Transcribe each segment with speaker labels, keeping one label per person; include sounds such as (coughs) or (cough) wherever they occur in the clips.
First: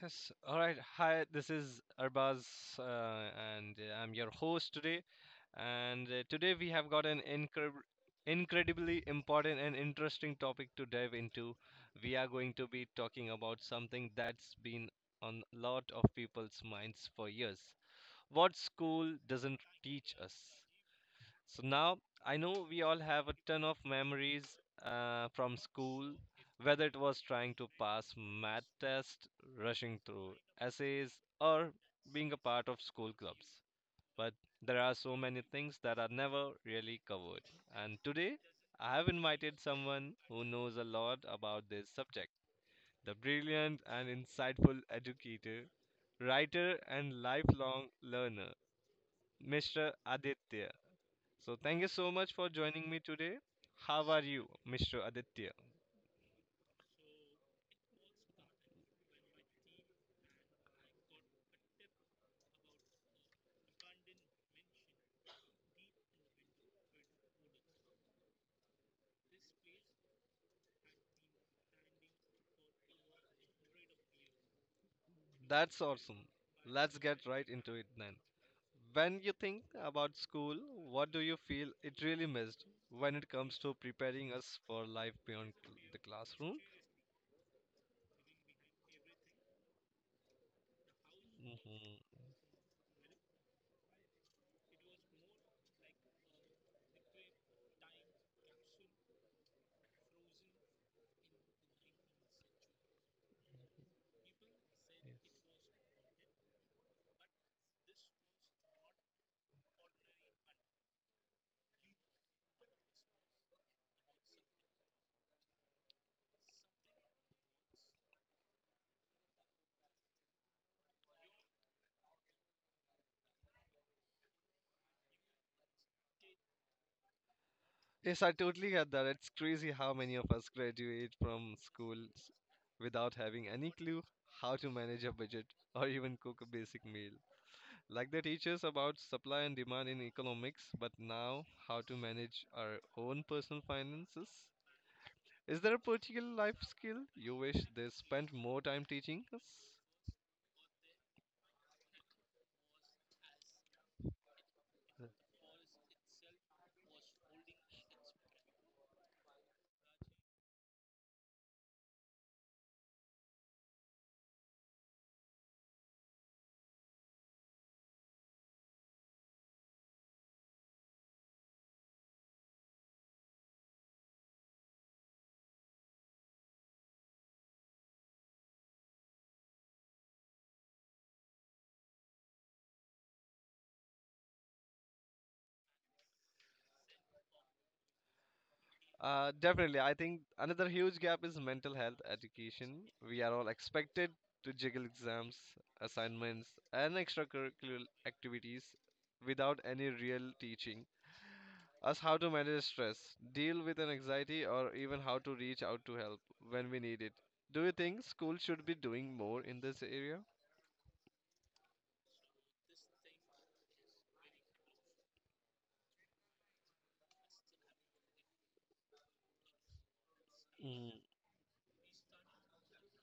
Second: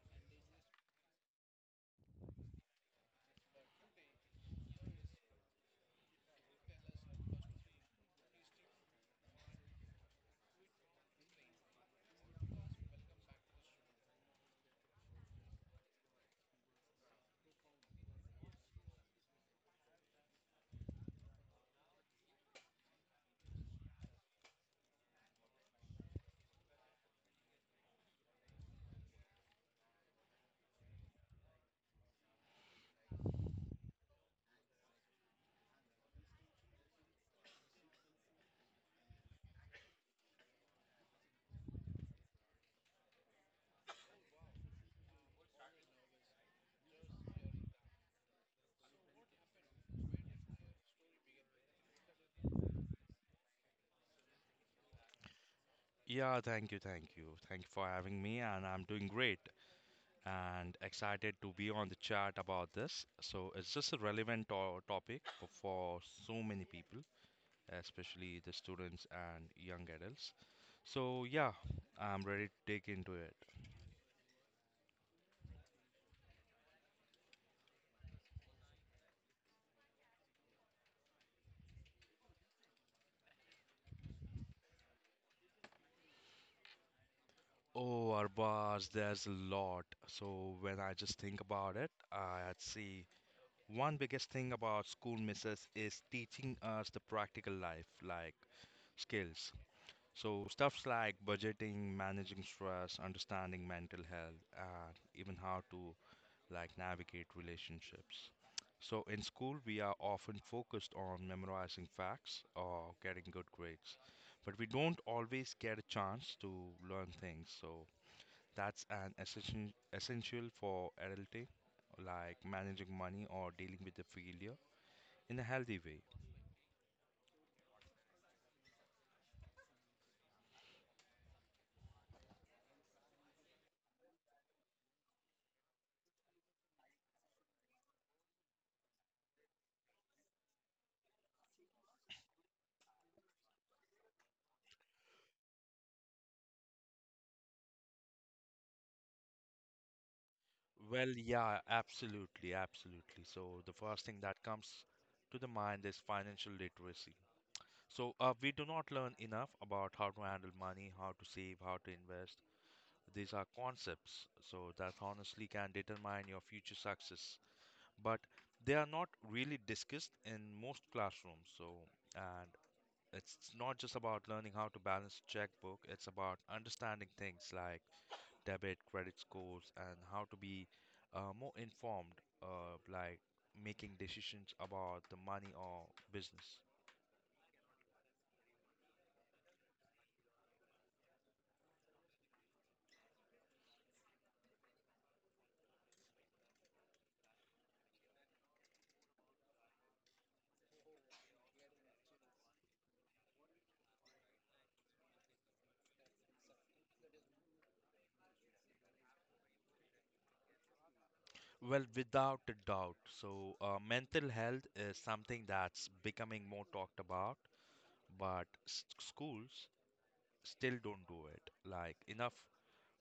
Speaker 1: Yes. All right. Hi, this is Arbaz, uh, and I'm your host today. And Today we have got an incredibly important and interesting topic to dive into. We are going to be talking about something that's been on a lot of people's minds for years. What school doesn't teach us? So now I know we all have a ton of memories from school, whether it was trying to pass math test, rushing through essays, or being a part of school clubs. But there are so many things that are never really covered. And today, I have invited someone who knows a lot about this subject, the brilliant and insightful educator, writer, and lifelong learner, Mr. Aditya. So thank you so much for joining me today. How are you, Mr. Aditya?
Speaker 2: Yeah, thank you, thank you. Thank you for having me, and I'm doing great and excited to be on the chat about this. So, it's just a relevant to topic for so many people, especially the students and young adults. So, yeah, I'm ready to dig into it.
Speaker 1: That's awesome. Let's get right into it then. When you think about school, what do you feel it really missed when it comes to preparing us for life beyond the classroom?
Speaker 2: Oh, Arbaz, there's a lot. So, when I just think about it,
Speaker 1: Mhm.
Speaker 2: I'd say one biggest thing about school misses is teaching us the practical life, like skills. So, stuffs like budgeting, managing stress, understanding mental health, and even how to like navigate relationships. So, in school, we are often focused on memorizing facts or getting good grades, but we don't always get a chance to learn things. So, that's an essential for adulting, like managing money or dealing with the failure in a healthy way.
Speaker 1: Yes, I totally get that. It's crazy how many of us graduate from schools without having any clue how to manage a budget or even cook a basic meal. Like they teach us about supply and demand in economics, but now how to manage our own personal finances? Is there a particular life skill you wish they spent more time teaching us?
Speaker 2: Well, yeah, absolutely, absolutely. So the first thing that comes to the mind is financial literacy. So we do not learn enough about how to handle money, how to save, how to invest. These are concepts, so that honestly can determine your future success. But they are not really discussed in most classrooms. So, and it's not just about learning how to balance checkbook, it's about understanding things like debit, credit scores, and how to be more informed, like making decisions about the money or business.
Speaker 1: Definitely. I think another huge gap is mental health education. We are all expected to juggle exams, assignments, and extracurricular activities without any real teaching us how to manage stress, deal with an anxiety, or even how to reach out to help when we need it. Do you think school should be doing more in this area?
Speaker 2: Well, without a doubt. So, mental health is something that's becoming more talked about, but schools still don't do it. Like enough,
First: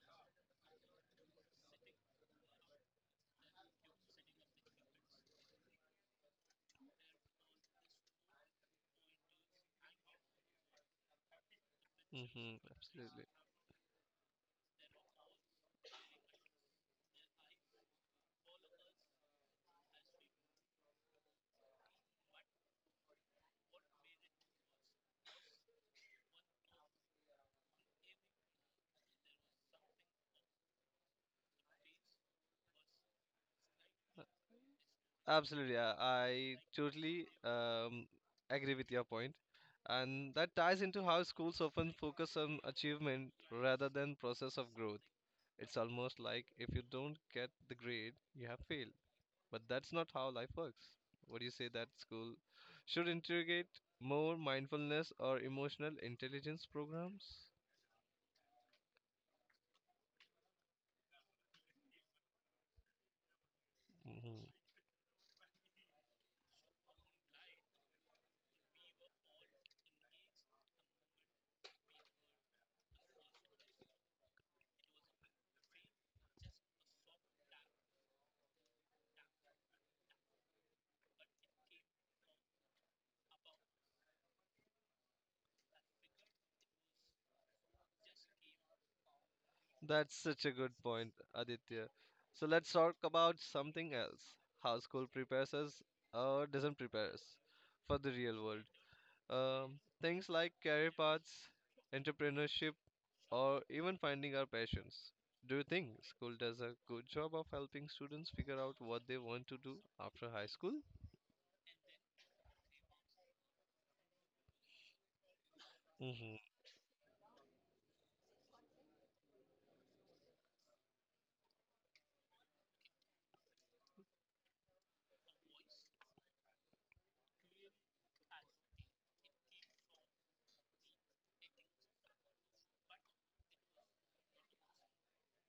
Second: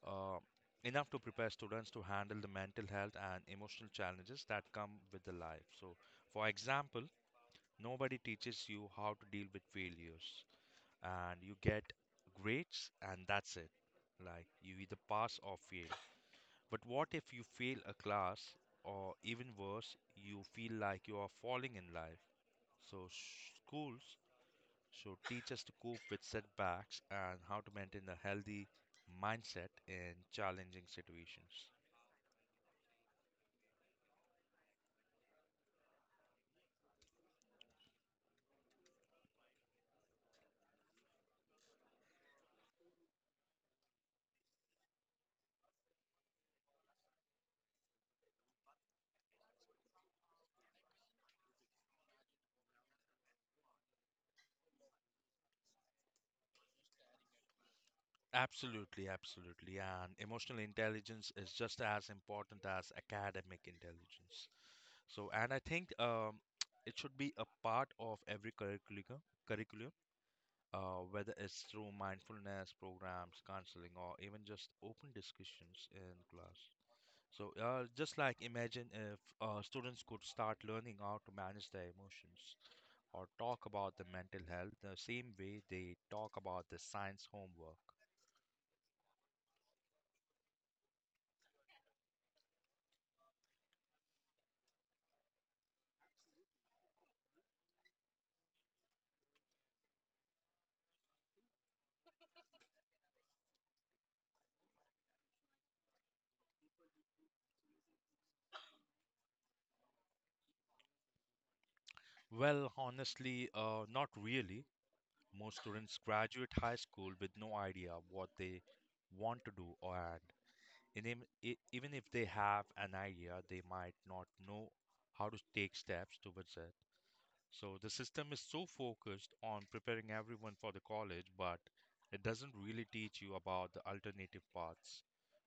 Speaker 2: uh, enough to prepare students to handle the mental health and emotional challenges that come with the life. So, for example, nobody teaches you how to deal with failures, and you get
Speaker 1: Mm-hmm,
Speaker 2: grades
Speaker 1: absolutely.
Speaker 2: and that's it. Like you either pass or fail. But what if you fail a class or even worse, you feel like you are falling in life? So schools should teach us to cope with setbacks and how to maintain a healthy mindset in challenging situations.
Speaker 1: Uh, Absolutely. I totally agree with your point. And that ties into how schools often focus on achievement rather than process of growth. It's almost like if you don't get the grade, you have failed. But that's not how life works. What do you say that school should integrate more mindfulness or emotional intelligence programs?
Speaker 2: Absolutely, absolutely. And emotional intelligence is just as important as academic
Speaker 1: Hmm.
Speaker 2: intelligence. So, and I think (tsk) it should be a part of every curriculum, whether it's through mindfulness programs, counseling, or even just open discussions in class. So, just like imagine if students could start learning how to manage their emotions or talk about the mental health the same way they talk about the science homework.
Speaker 1: That's such a good point, Aditya. So let's talk about something else. How school prepares us or doesn't prepare us for the real world. Things like career paths, entrepreneurship, or even finding our passions. Do you think school does a good job of helping students figure out what they want to do after high school?
Speaker 2: Well, honestly, not really. Most students
Speaker 1: Hmm.
Speaker 2: graduate high school with no idea what they want to do, or even if they have an idea, they might not know how to take steps towards it. So the system is so focused on preparing everyone for the college, but it doesn't really teach you about the alternative paths.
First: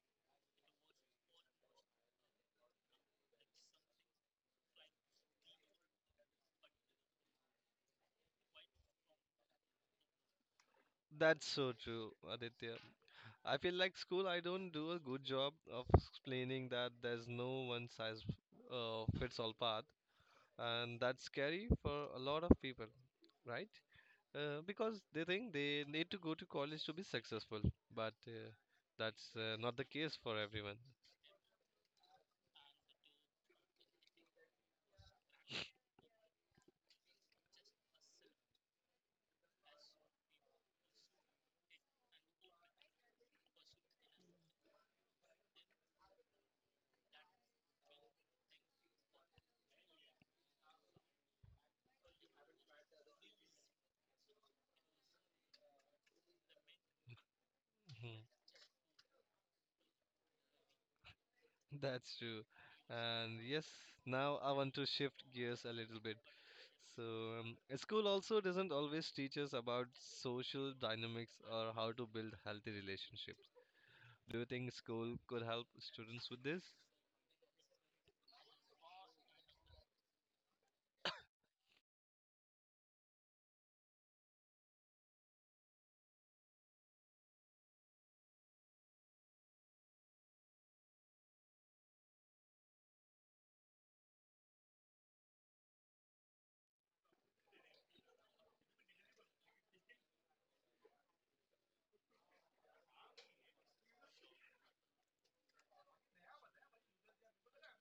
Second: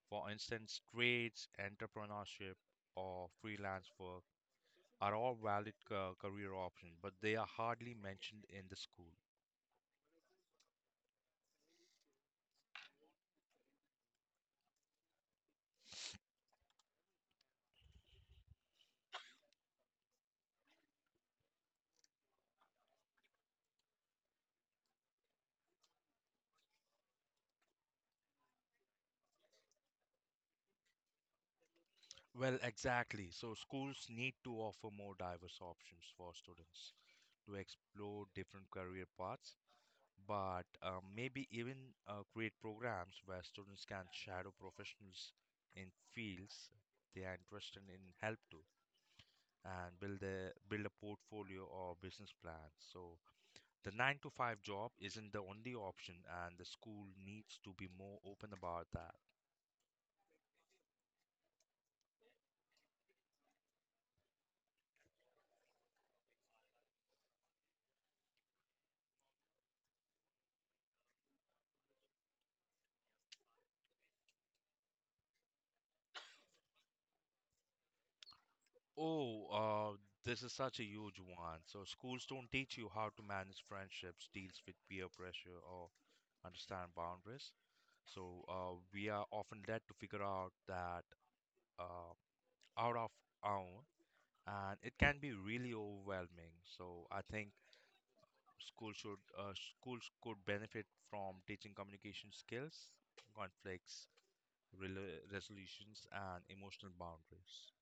Speaker 2: For instance, trades, entrepreneurship, or freelance work are all valid career options, but they are hardly mentioned in the school.
Speaker 1: That's so true, Aditya. I feel like school, I don't do a good job of explaining that there's no one size fits all path, and that's scary for a lot of people, right? Because they think they need to go to college to be successful, but that's not the case for everyone.
Speaker 2: Well, exactly. So schools need to offer more diverse options for students to explore different career paths, but maybe even create programs where students can shadow professionals in fields they are interested in help to and build a portfolio or business plan. So the nine to five job isn't the only option, and the school needs to be more
Speaker 1: Mhm.
Speaker 2: open about that.
Speaker 1: (laughs) That's true. And yes, now I want to shift gears a little bit. So, school also doesn't always teach us about social dynamics or how to build healthy relationships. Do you think school could help students with this?
Speaker 2: Oh, this is such a huge one. So schools don't teach you how to manage friendships, deals with peer pressure, or understand boundaries. So we are often led to figure out that uh, out of our own, and it can be really overwhelming. So I think school should schools could benefit from teaching communication skills, conflicts, resolutions, and emotional boundaries.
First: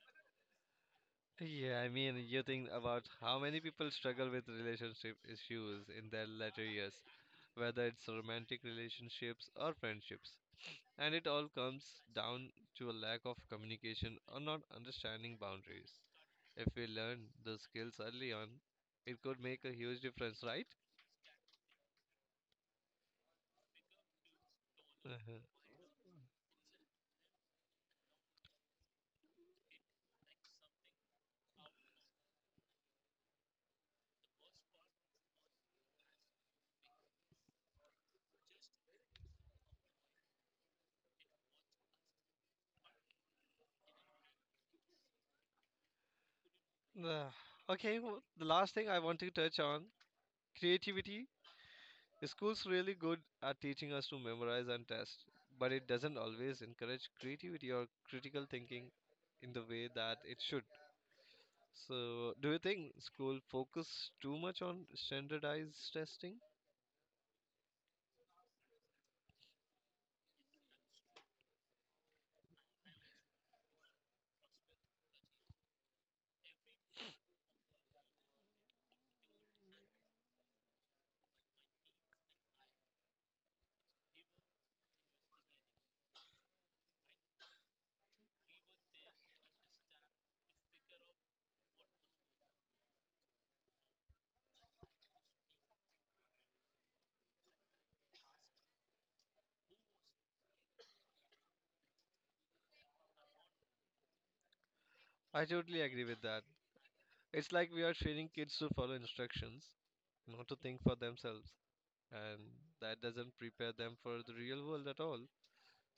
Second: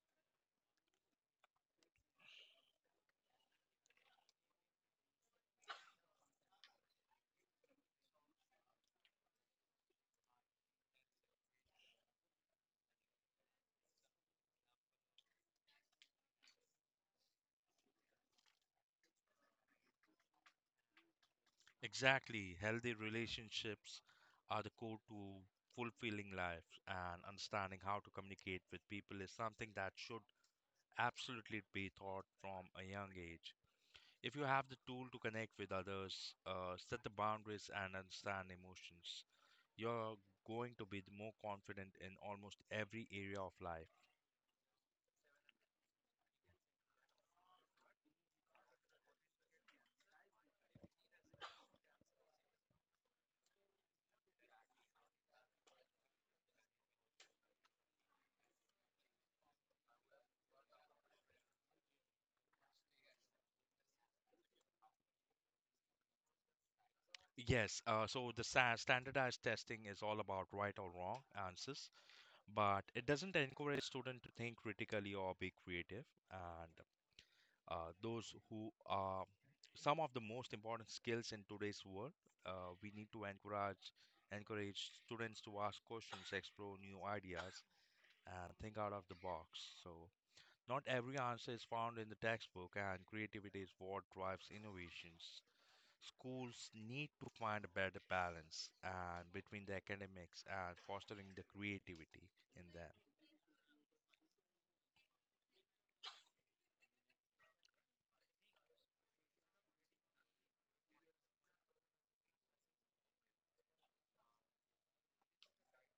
Speaker 1: Yeah, I mean, you think about how many people struggle with relationship issues in their later years, whether it's romantic relationships or friendships. And it all comes down to a lack of communication or not understanding boundaries. If we learn those skills early on, it could make a huge difference, right?
Speaker 2: Exactly. Healthy relationships are the core to
Speaker 1: (laughs)
Speaker 2: fulfilling life, and understanding how to communicate with people is something that should absolutely be taught from a young age. If you have the tool to connect with others, set the boundaries, and understand emotions, you're going to be the more confident in almost every area of life.
Speaker 1: Ugh. Okay, well, the last thing I want to touch on, creativity. School's really good at teaching us to memorize and test, but it doesn't always encourage creativity or critical thinking in the way that it should. So, do you think school focus too much on standardized testing?
Speaker 2: Yes, so the standardized testing is all about right or wrong answers, but it doesn't encourage students to think critically or be creative. And those who are some of the most important skills in today's world, we need to encourage students to ask questions, explore new ideas, and think out of the box. So not every answer is found in the textbook, and creativity is what drives innovations. Schools need to find a better balance and between the academics and fostering the creativity in them.
Speaker 1: I totally agree with that. It's like we are training kids to follow instructions, not to think for themselves, and that doesn't prepare them for the real world at all.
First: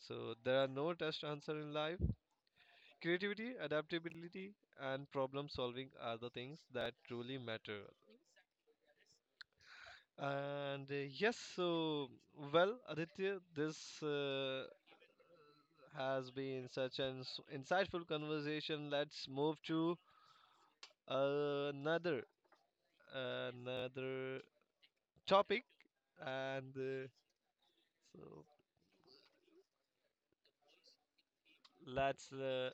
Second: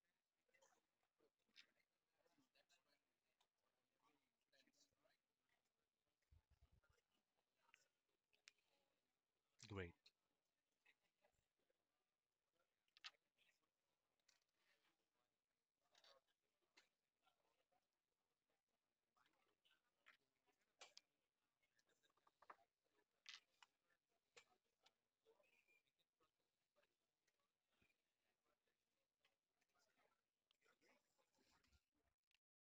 Speaker 1: So, there are no test answer in life. Creativity, adaptability, and problem solving are the things that truly matter.
Speaker 2: Great.
Speaker 1: So well, Aditya, this has been such an insightful conversation. Let's move to another another topic, and so let's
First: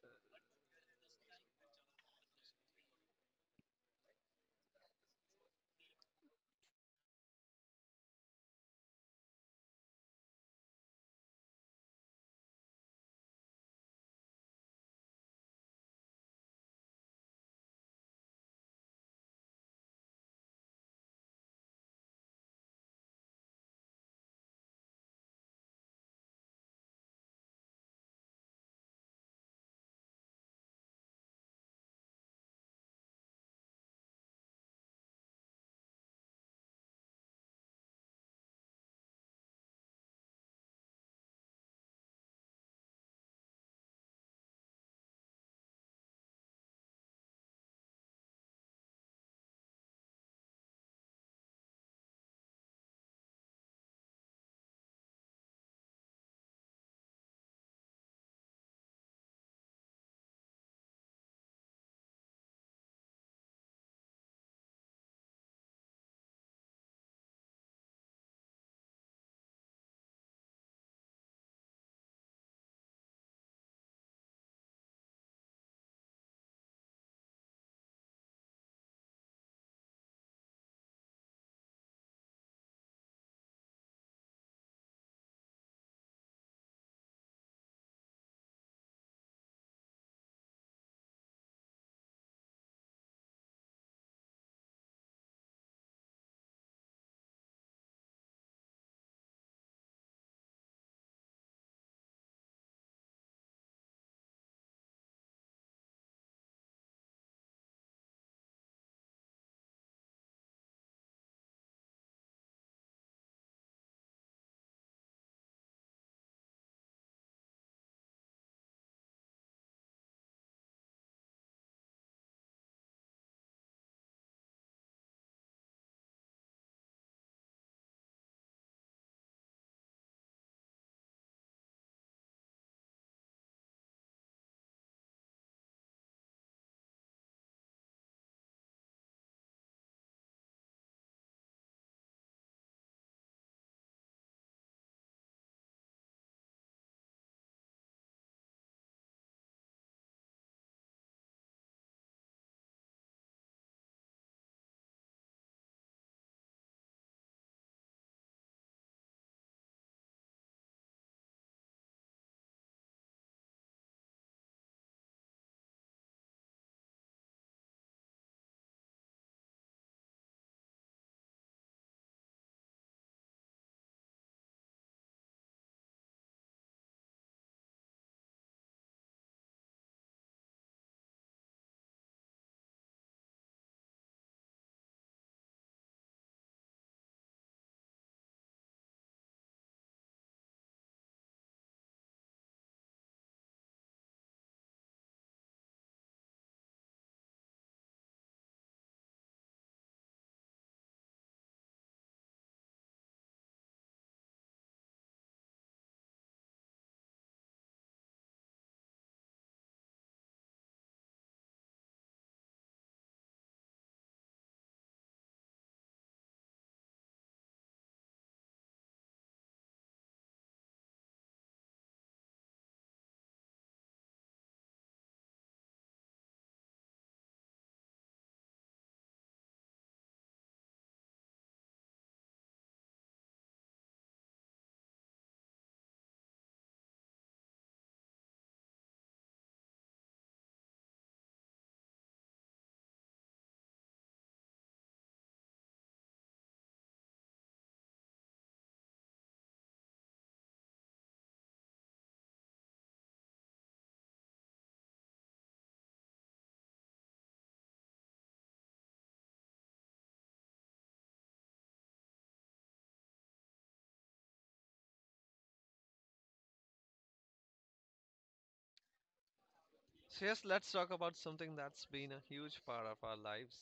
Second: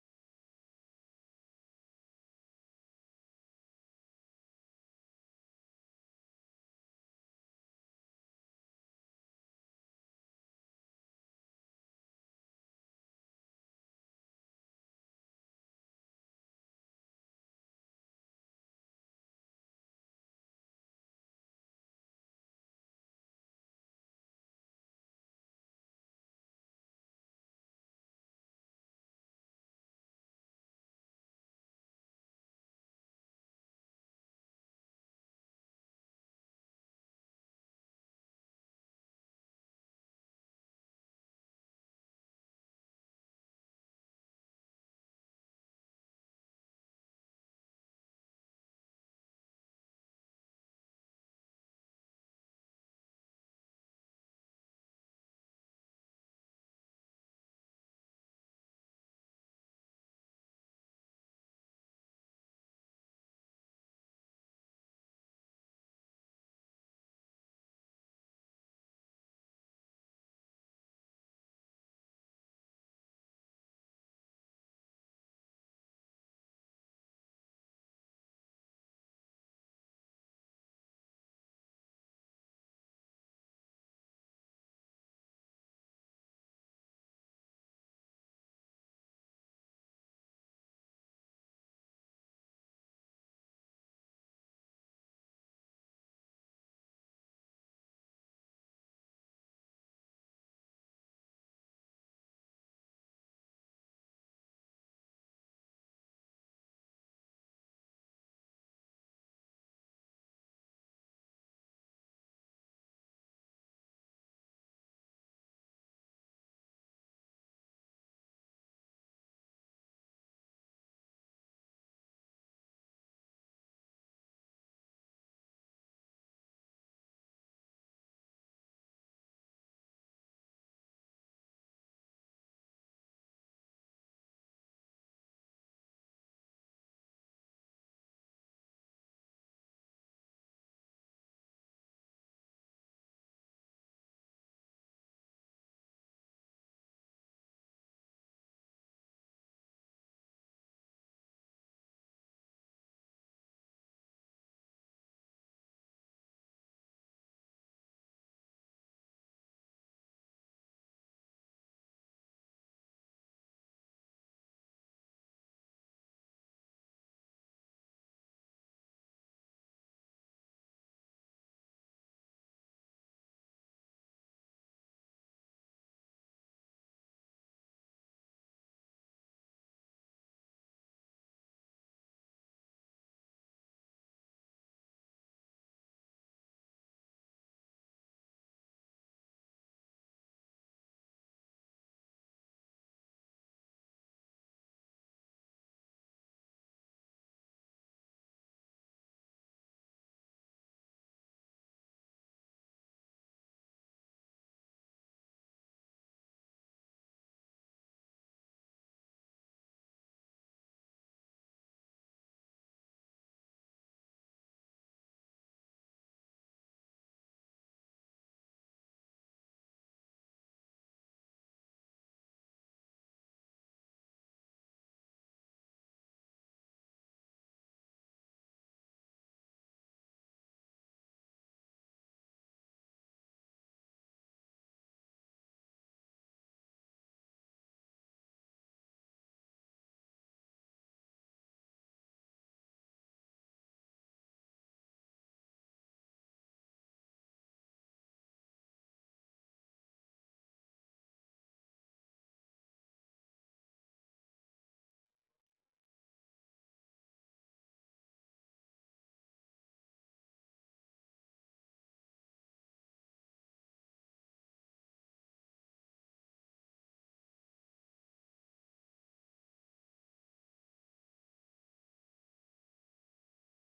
Speaker 1: So, yes, let's talk about something that's been a huge part of our lives,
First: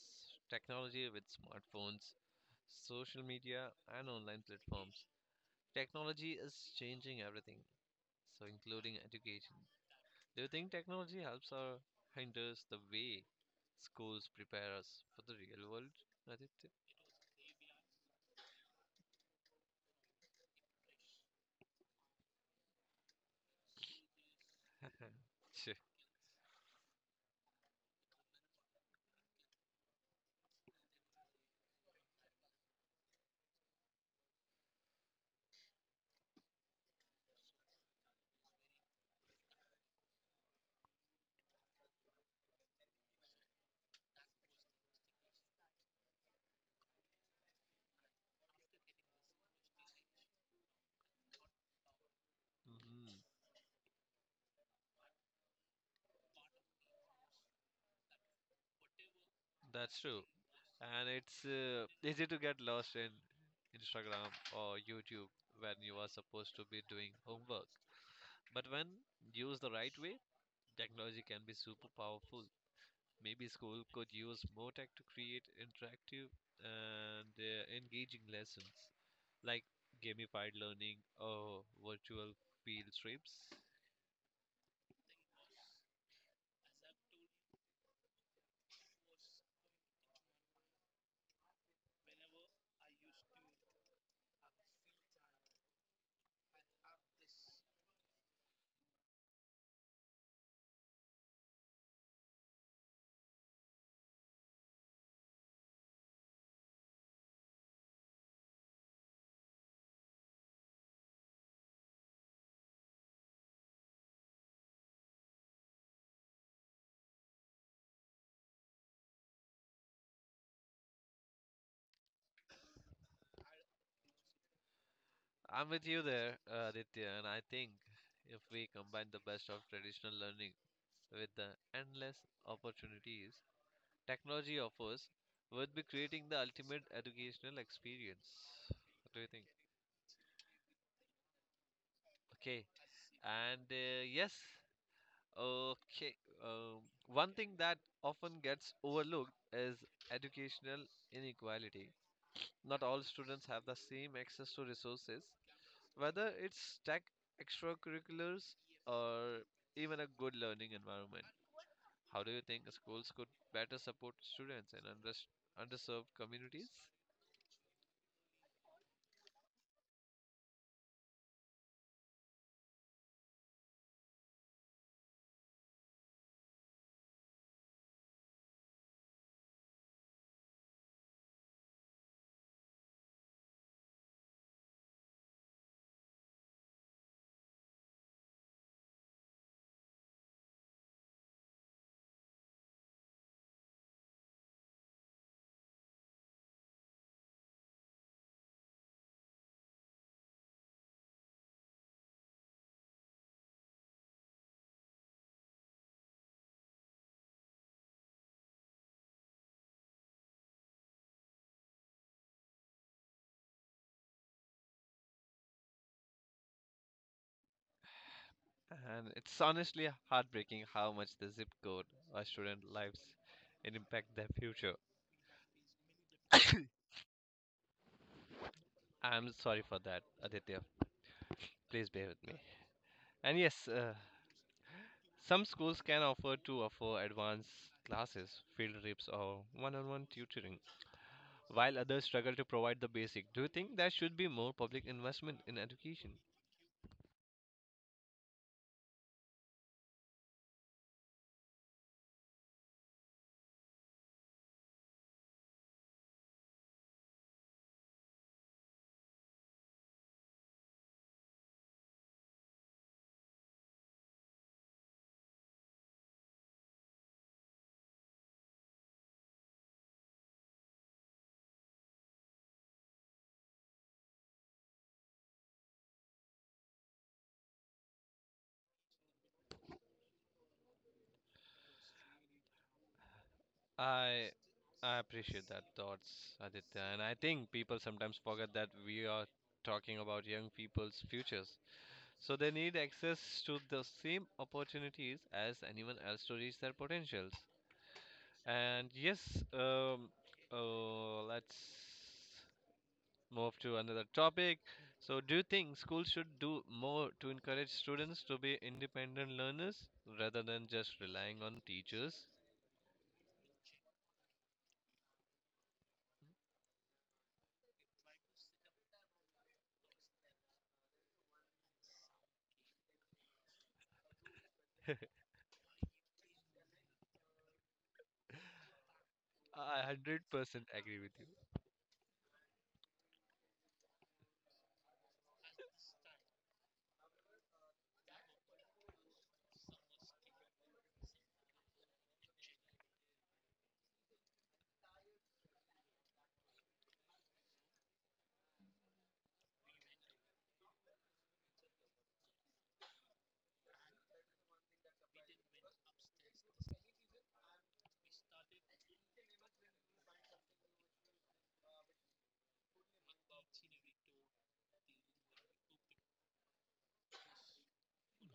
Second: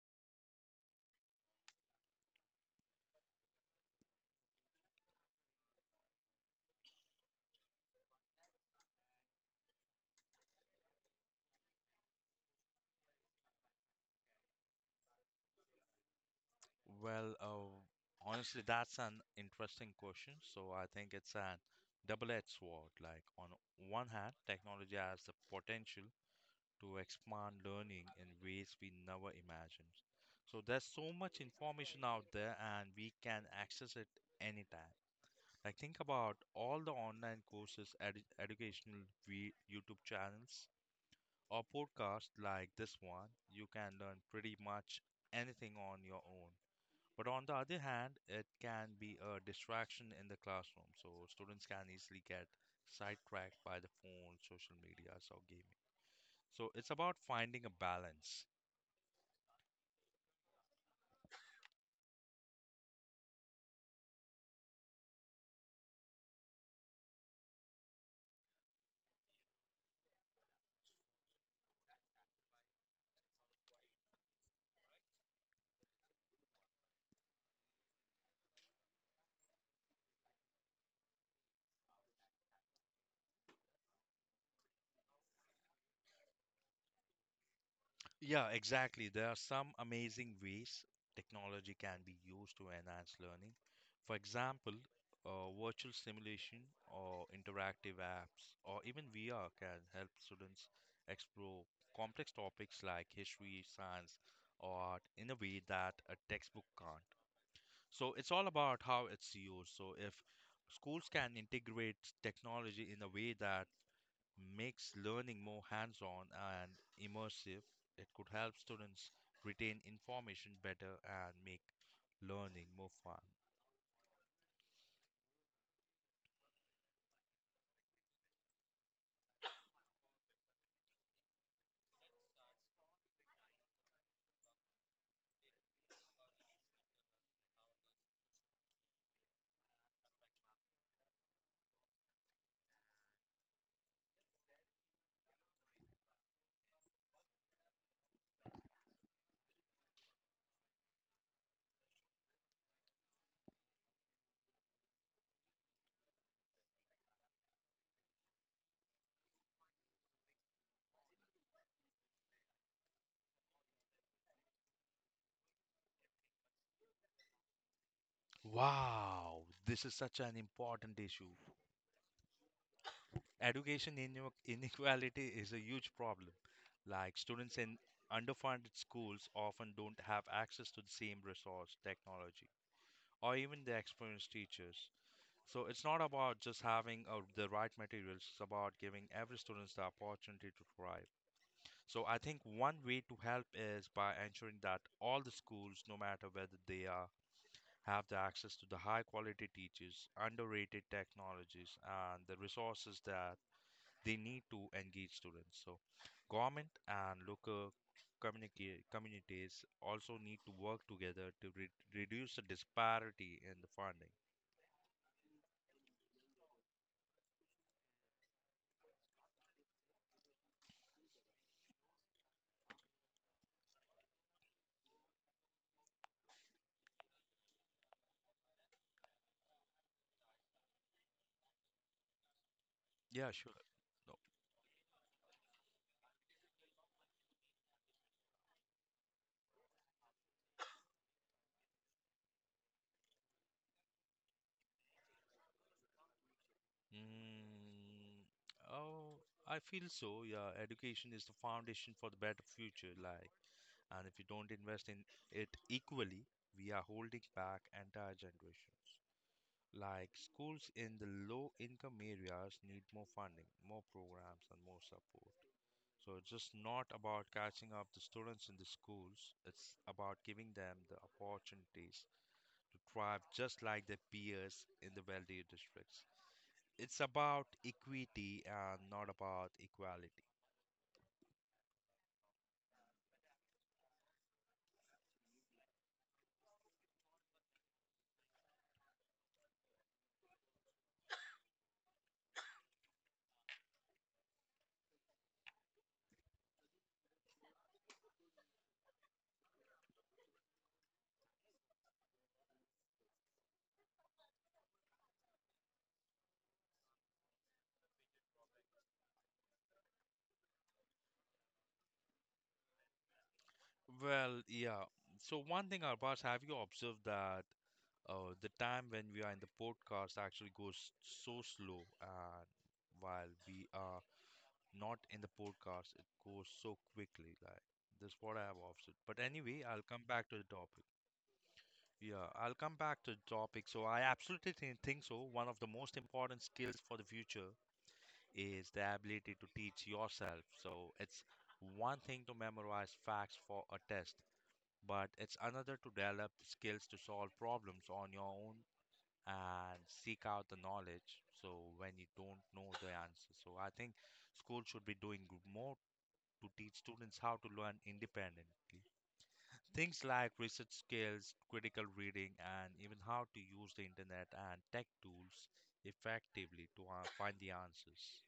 Speaker 1: technology with smartphones, social media, and online platforms. Technology is changing everything, so including education. Do you think technology helps or hinders the way schools prepare us for the real world, Aditya?
Speaker 2: Well, honestly, that's an interesting question. So I think it's an double-edged sword. Like on one hand, technology
Speaker 1: (laughs)
Speaker 2: has the
Speaker 1: Sure.
Speaker 2: potential to expand learning in ways we never imagined. So there's so much information out there, and we can access it anytime. Like think about all the online courses, YouTube channels, or podcasts like this one. You can learn pretty much anything on your own. But on the other hand, it can be a distraction in the classroom, so students can easily get
Speaker 1: Mhm.
Speaker 2: sidetracked by the phone, social media, or gaming. So it's about finding a balance.
Speaker 1: That's true. And it's easy to get lost in Instagram or YouTube when you are supposed to be doing homework. But when used the right way, technology can be super powerful. Maybe school could use more tech to create interactive and engaging lessons like gamified learning or virtual field trips.
Speaker 2: Yeah, exactly. There are some amazing ways technology can be used to enhance learning. For example, virtual simulation or interactive apps or even VR can help students explore complex topics like history, science, or art in a way that a textbook can't. So it's all about how it's used. So if schools can integrate technology in a way that makes learning more hands-on and immersive, it could help students retain information better and make learning more fun.
Speaker 1: I'm with you there, Aditya, and I think if we combine the best of traditional learning with the endless opportunities technology offers, would be creating the ultimate educational experience. What do you think? Okay. And uh, yes, okay. Um, One thing that often gets overlooked is educational inequality. Not all students have the same access to resources, whether it's tech, extracurriculars, or even a good learning environment. How do you think schools could better support students in underserved communities?
Speaker 2: Wow, this is such an important issue. Education ine- (laughs) inequality is a huge problem. Like students in underfunded schools often don't have access to the same resource, technology, or even the experienced teachers. So it's not about just having the right materials, it's about giving every student the opportunity to thrive. So I think one way to help is by ensuring that all the schools, no matter whether they are, have the access to the high quality teachers, underrated technologies, and the resources that they need to engage students. So government and local communities also need to work together to reduce the disparity in the funding.
Speaker 1: And it's honestly heartbreaking how much the zip code of student lives and impact their future. I'm sorry for that, Aditya. Please bear with me.
Speaker 2: Yeah,
Speaker 1: And
Speaker 2: sure.
Speaker 1: yes, some schools can offer to offer advanced classes, field trips, or one-on-one tutoring, while others struggle to provide the basic. Do you think there should be more public investment in education?
Speaker 2: Mm, oh, I feel so. Yeah, education is the foundation for the better future. Like, and if you don't invest in it equally, we are holding back entire generations. Like, schools in the low income areas need more funding, more programs, and more support. So, it's just not about catching up the students in the schools, it's about giving them the opportunities to thrive just like their peers in the wealthier districts. It's about equity and not about equality.
Speaker 1: I I appreciate that thoughts, Aditya, and I think people sometimes forget that we are talking about young people's futures. So they need access to the same opportunities as anyone else to reach their potentials. And yes, um, let's move to another topic. So, do you think schools should do more to encourage students to be independent learners rather than just relying on teachers?
Speaker 2: Well, yeah. So one thing, Arbash, have you observed that the time when we are in the podcast actually goes so slow, and while we are not
Speaker 1: (laughs)
Speaker 2: in the podcast, it goes so quickly. Like this, is what I have observed. But
Speaker 1: I
Speaker 2: anyway, I'll come back to the
Speaker 1: 100%
Speaker 2: topic.
Speaker 1: agree with you.
Speaker 2: Yeah, I'll come back to the topic. So I absolutely think so. One of the most important skills for the future is the ability to teach yourself. So it's one thing to memorize facts for a test, but it's another to develop the skills to solve problems on your own and seek out the knowledge. So when you don't know the answer, so I think school should be doing more to teach students how to learn independently. Things like research skills, critical reading, and even how to use the internet and tech tools effectively to find the answers.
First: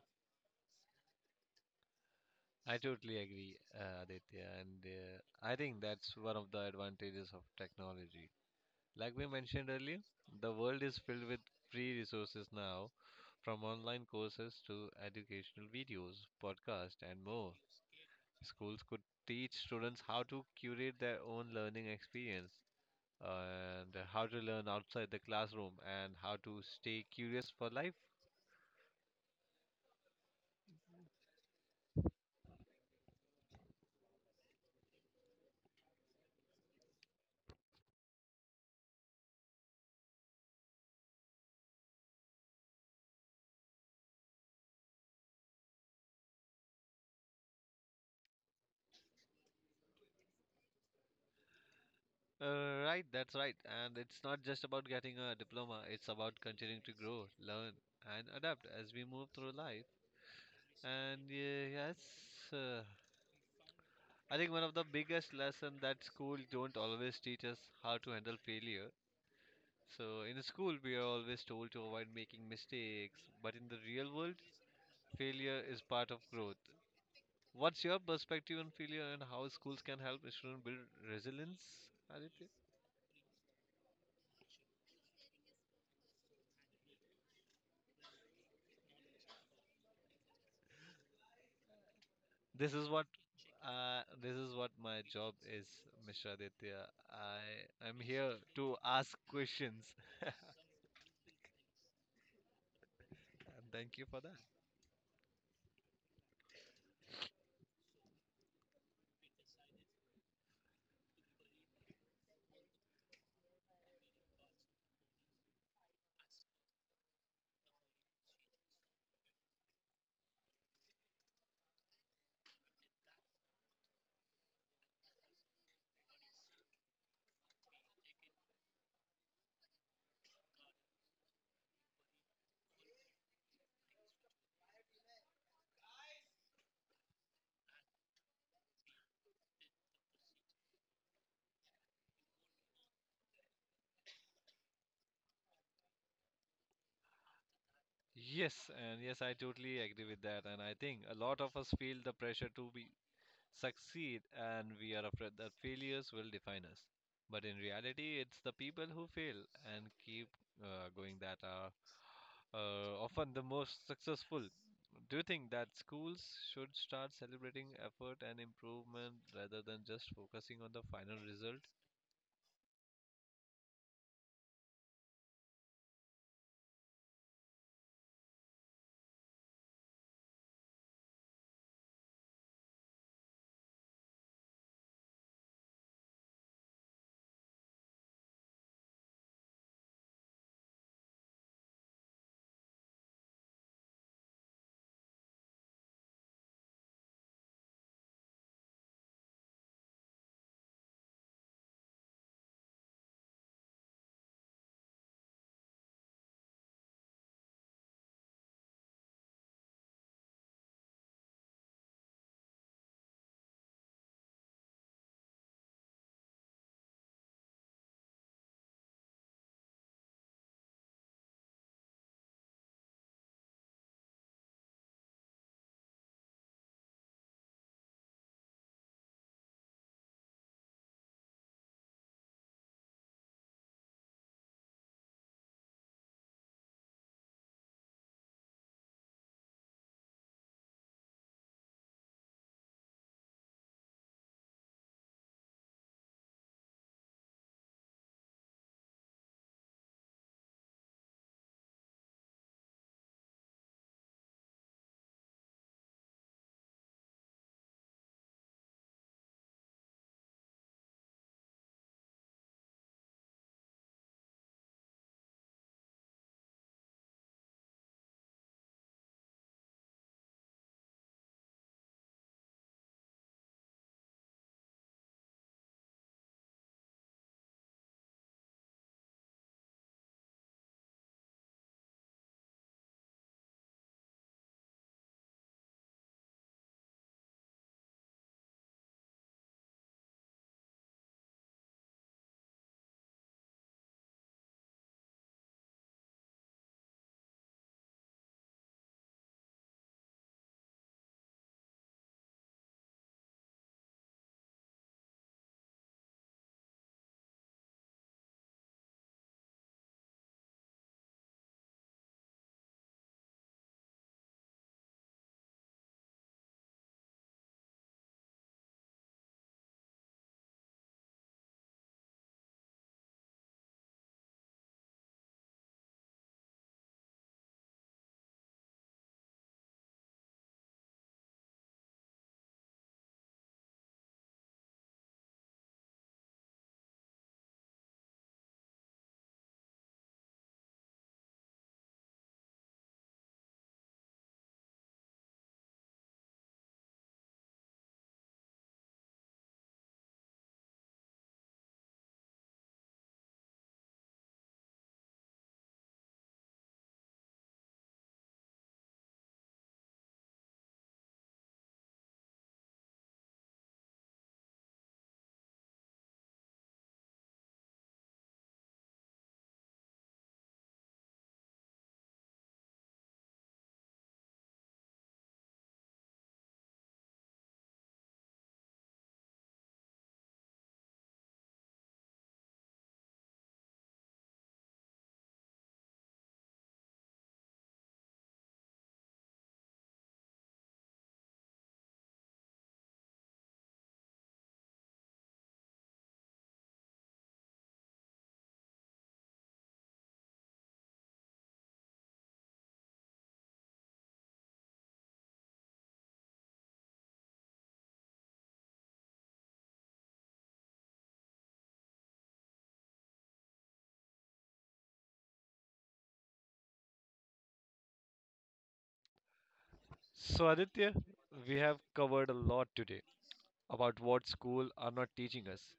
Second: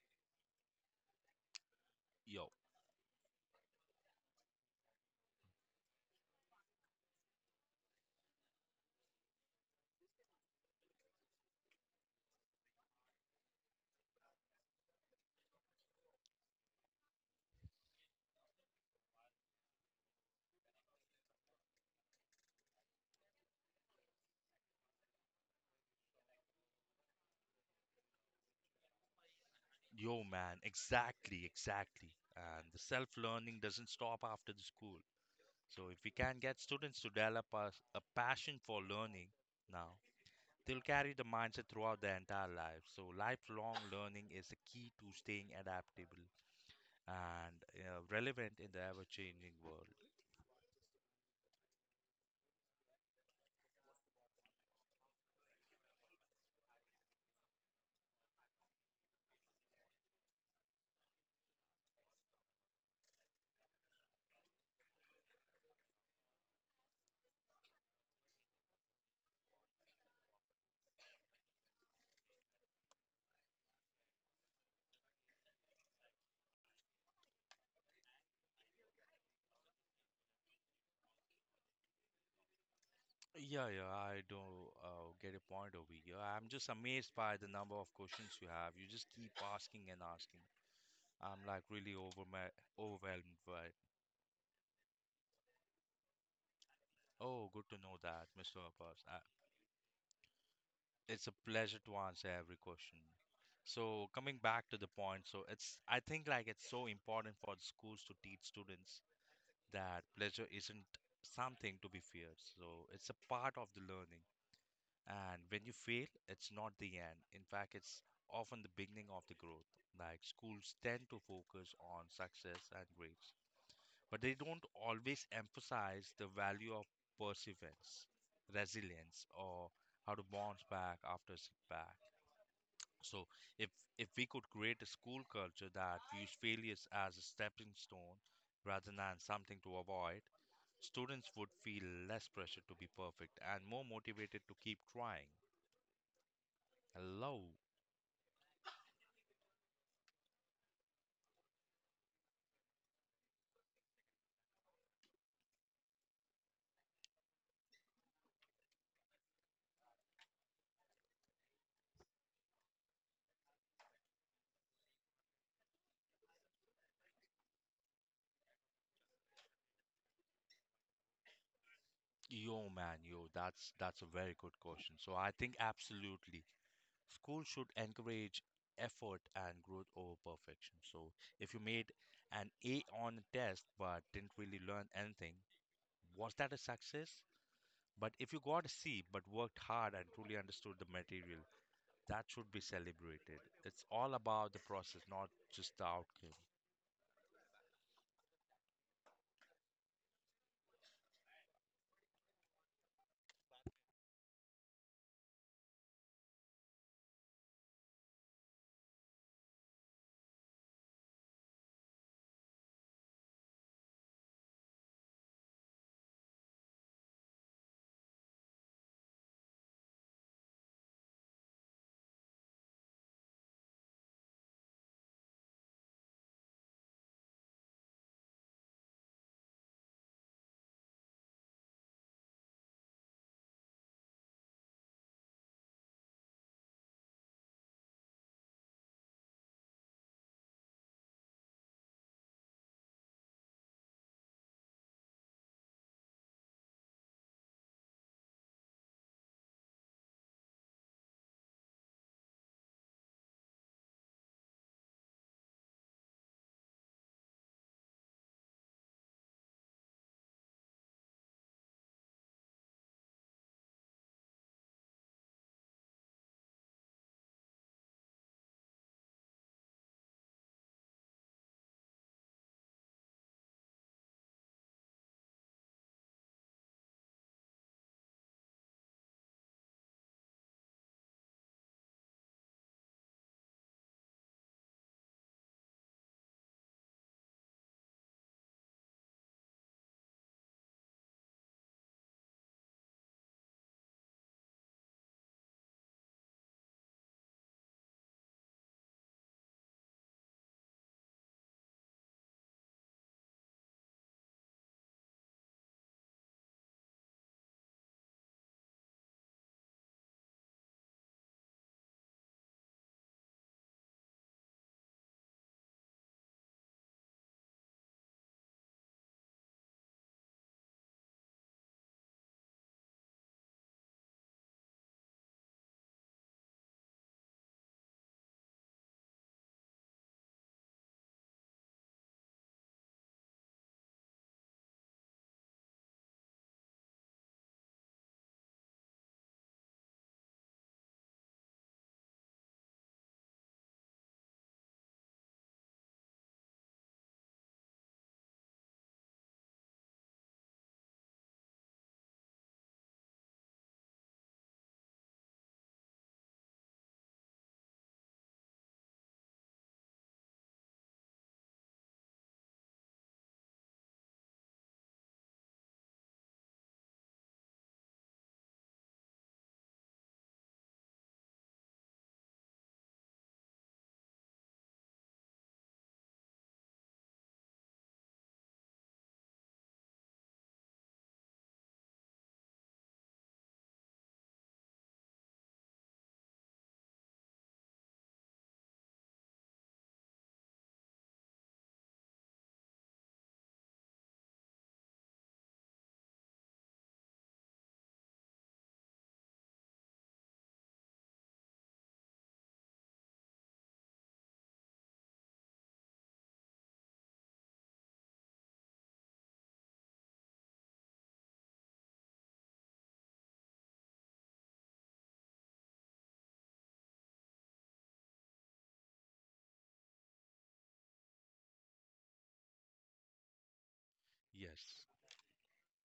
Speaker 2: Yo.
Speaker 1: I totally agree, Aditya. And I think that's one of the advantages of technology. Like we mentioned earlier, the world is filled with free resources now, from online courses to educational videos, podcasts, and more. Schools could teach students how to curate their own learning experience, and how to learn outside the classroom, and how to stay curious for life.
Speaker 2: Yo, man, exactly, exactly. And the self-learning doesn't stop after the school. So if we can get students to develop a passion for learning now, they'll carry the mindset throughout their entire life. So lifelong learning is the key to staying adaptable and relevant in the ever-changing world.
Speaker 1: Right, that's right. And it's not just about getting a diploma, it's about continuing to grow, learn, and adapt as we move through life. And uh, yes, uh, I think one of the biggest lesson that school don't always teach us how to handle failure. So in school we are always told to avoid making mistakes, but in the real world, failure is part of growth. What's your perspective on failure and how schools can help students build resilience, Aditya?
Speaker 2: Yeah, yeah, I do get a point over here. I'm just amazed by the number of questions you have. You just keep asking and asking. I'm like really over
Speaker 1: This is what
Speaker 2: overwhelmed by.
Speaker 1: this is what my job is, Mishra Aditya.
Speaker 2: Oh, good to
Speaker 1: I
Speaker 2: know
Speaker 1: am
Speaker 2: that,
Speaker 1: here
Speaker 2: Mr.
Speaker 1: to
Speaker 2: Abbas.
Speaker 1: ask questions. (laughs) And
Speaker 2: It's a pleasure to answer every question.
Speaker 1: thank
Speaker 2: So
Speaker 1: you for
Speaker 2: coming
Speaker 1: that.
Speaker 2: back to the point, so it's I think like it's so important for the schools to teach students that pleasure isn't something to be feared. So it's a part of the learning. And when you fail, it's not the end. In fact, it's often the beginning of the growth. Like schools tend to focus on success and grades, but they don't always emphasize the value of perseverance, resilience, or how to bounce back after a setback. So, if if we could create a school culture that views failures as a stepping stone rather than something to avoid, students would feel less pressure to be perfect and more motivated to keep trying. Hello.
Speaker 1: Yes, and yes, I totally agree with that. And I think a lot of us feel the pressure to be succeed, and we are afraid that failures will define us. But in reality, it's the people who fail and keep going that are often the most successful. Do you think that schools should start celebrating effort and improvement rather than just focusing on the final result?
Speaker 2: Yo, man, yo, that's a very good question. So I think absolutely. School should encourage effort and growth over perfection. So if you made an A on a test but didn't really learn anything, was that a success? But if you got a C but worked hard and truly understood the material, that should be celebrated. It's all about the process, not just the outcome.
Speaker 1: So, Aditya, we have covered a lot today about what school
Speaker 2: Yes.
Speaker 1: are not teaching us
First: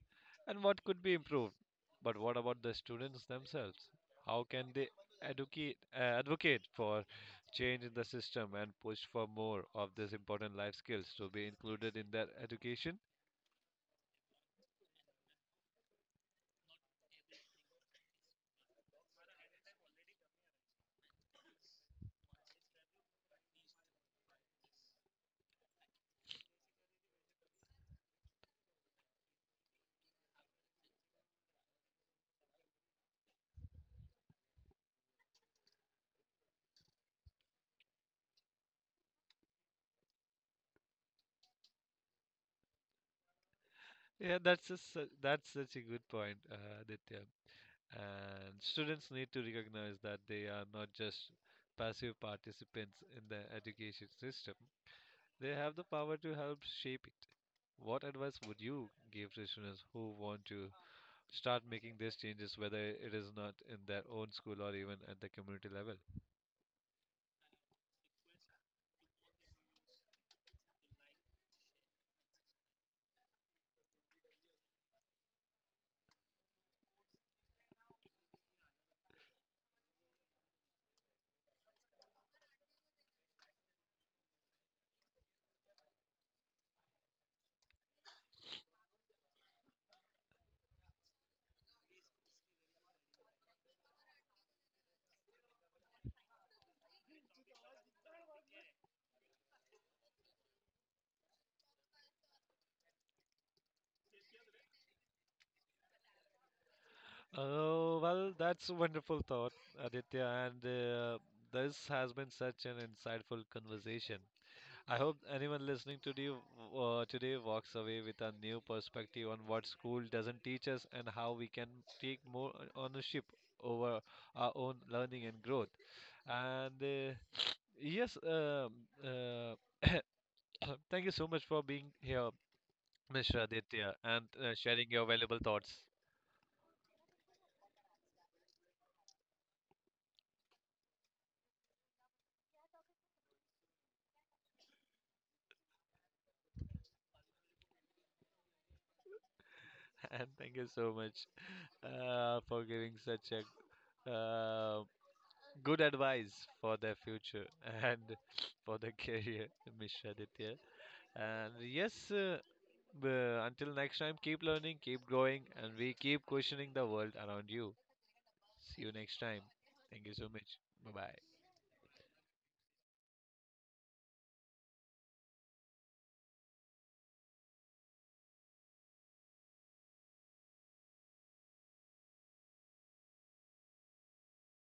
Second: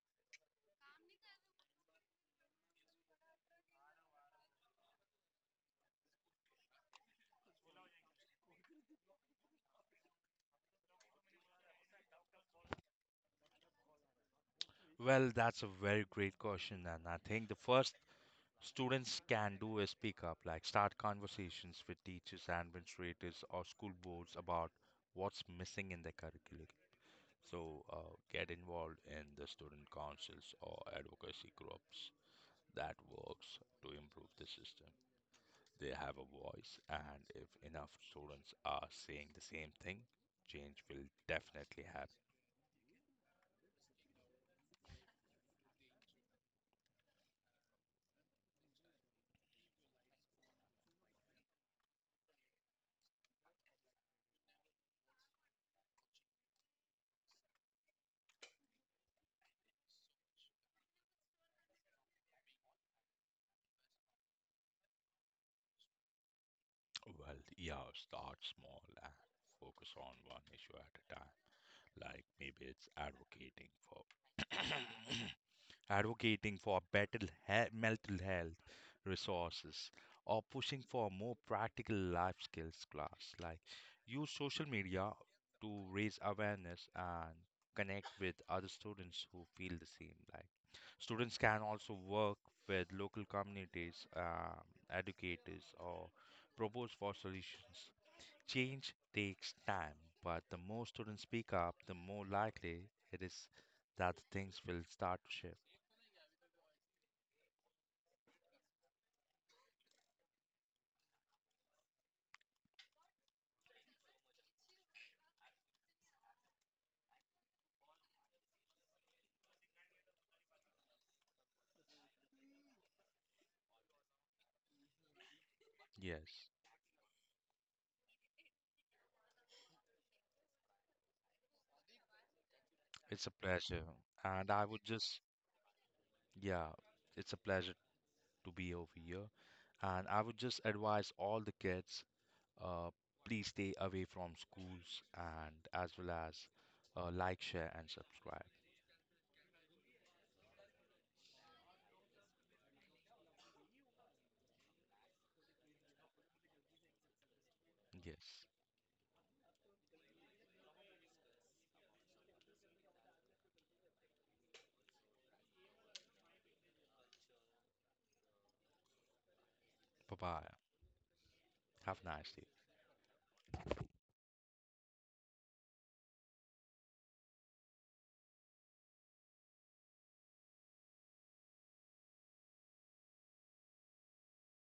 Speaker 1: and what could be improved. But what about the students themselves? How can they advocate for change in the system and push for more of these important life skills to be included in their education?
Speaker 2: Well, that's a very great question, and I think the first students can do is speak up, like start conversations with teachers, administrators, or school boards about what's missing in the curriculum. So get involved in the student councils or advocacy groups that works to improve the system. They have a voice, and if enough students are saying the same thing, change will definitely happen.
Speaker 1: Yeah, that's a, that's such a good point, Aditya. And students need to recognize that they are not just passive participants in the education system. They have the power to help shape it. What advice would you give to students who want to start making these changes, whether it is not in their own school or even at the community level?
Speaker 2: Well, yeah, start small and focus on one issue at a time. Like maybe it's advocating for (coughs) advocating for better mental health resources or pushing for more practical life skills class, like use social media to raise awareness and connect with other students who feel the same. Like students can also work with local communities, educators, or propose for solutions. Change takes time, but the more students speak up, the more likely it is that the things will start to shift.
Speaker 1: Oh, well, that's a wonderful thought, Aditya. And This has been such an insightful conversation. I hope anyone listening to you today walks away with a new perspective on what school doesn't teach us and how we can take more ownership over our own learning and growth.
Speaker 2: Yes,
Speaker 1: And uh, Yes, um, uh, (coughs) Thank you so much for being here,
Speaker 2: it's a
Speaker 1: Mr.
Speaker 2: pleasure.
Speaker 1: Aditya, and
Speaker 2: And I would
Speaker 1: sharing your
Speaker 2: just,
Speaker 1: valuable thoughts.
Speaker 2: yeah, it's a pleasure to be over here. And I would just advise all the kids uh, please stay away from schools and as well as like, share, and subscribe.
Speaker 1: (laughs) And thank you so much for giving such a uh, good advice for their future and
Speaker 2: Yes,
Speaker 1: (laughs) for their career, Mr. Aditya. And yes, uh, until next time, keep learning, keep growing, and we keep questioning the world around you. See you next time. Thank you
Speaker 2: bye
Speaker 1: so
Speaker 2: bye.
Speaker 1: much. Bye bye.
Speaker 2: Have a nice day.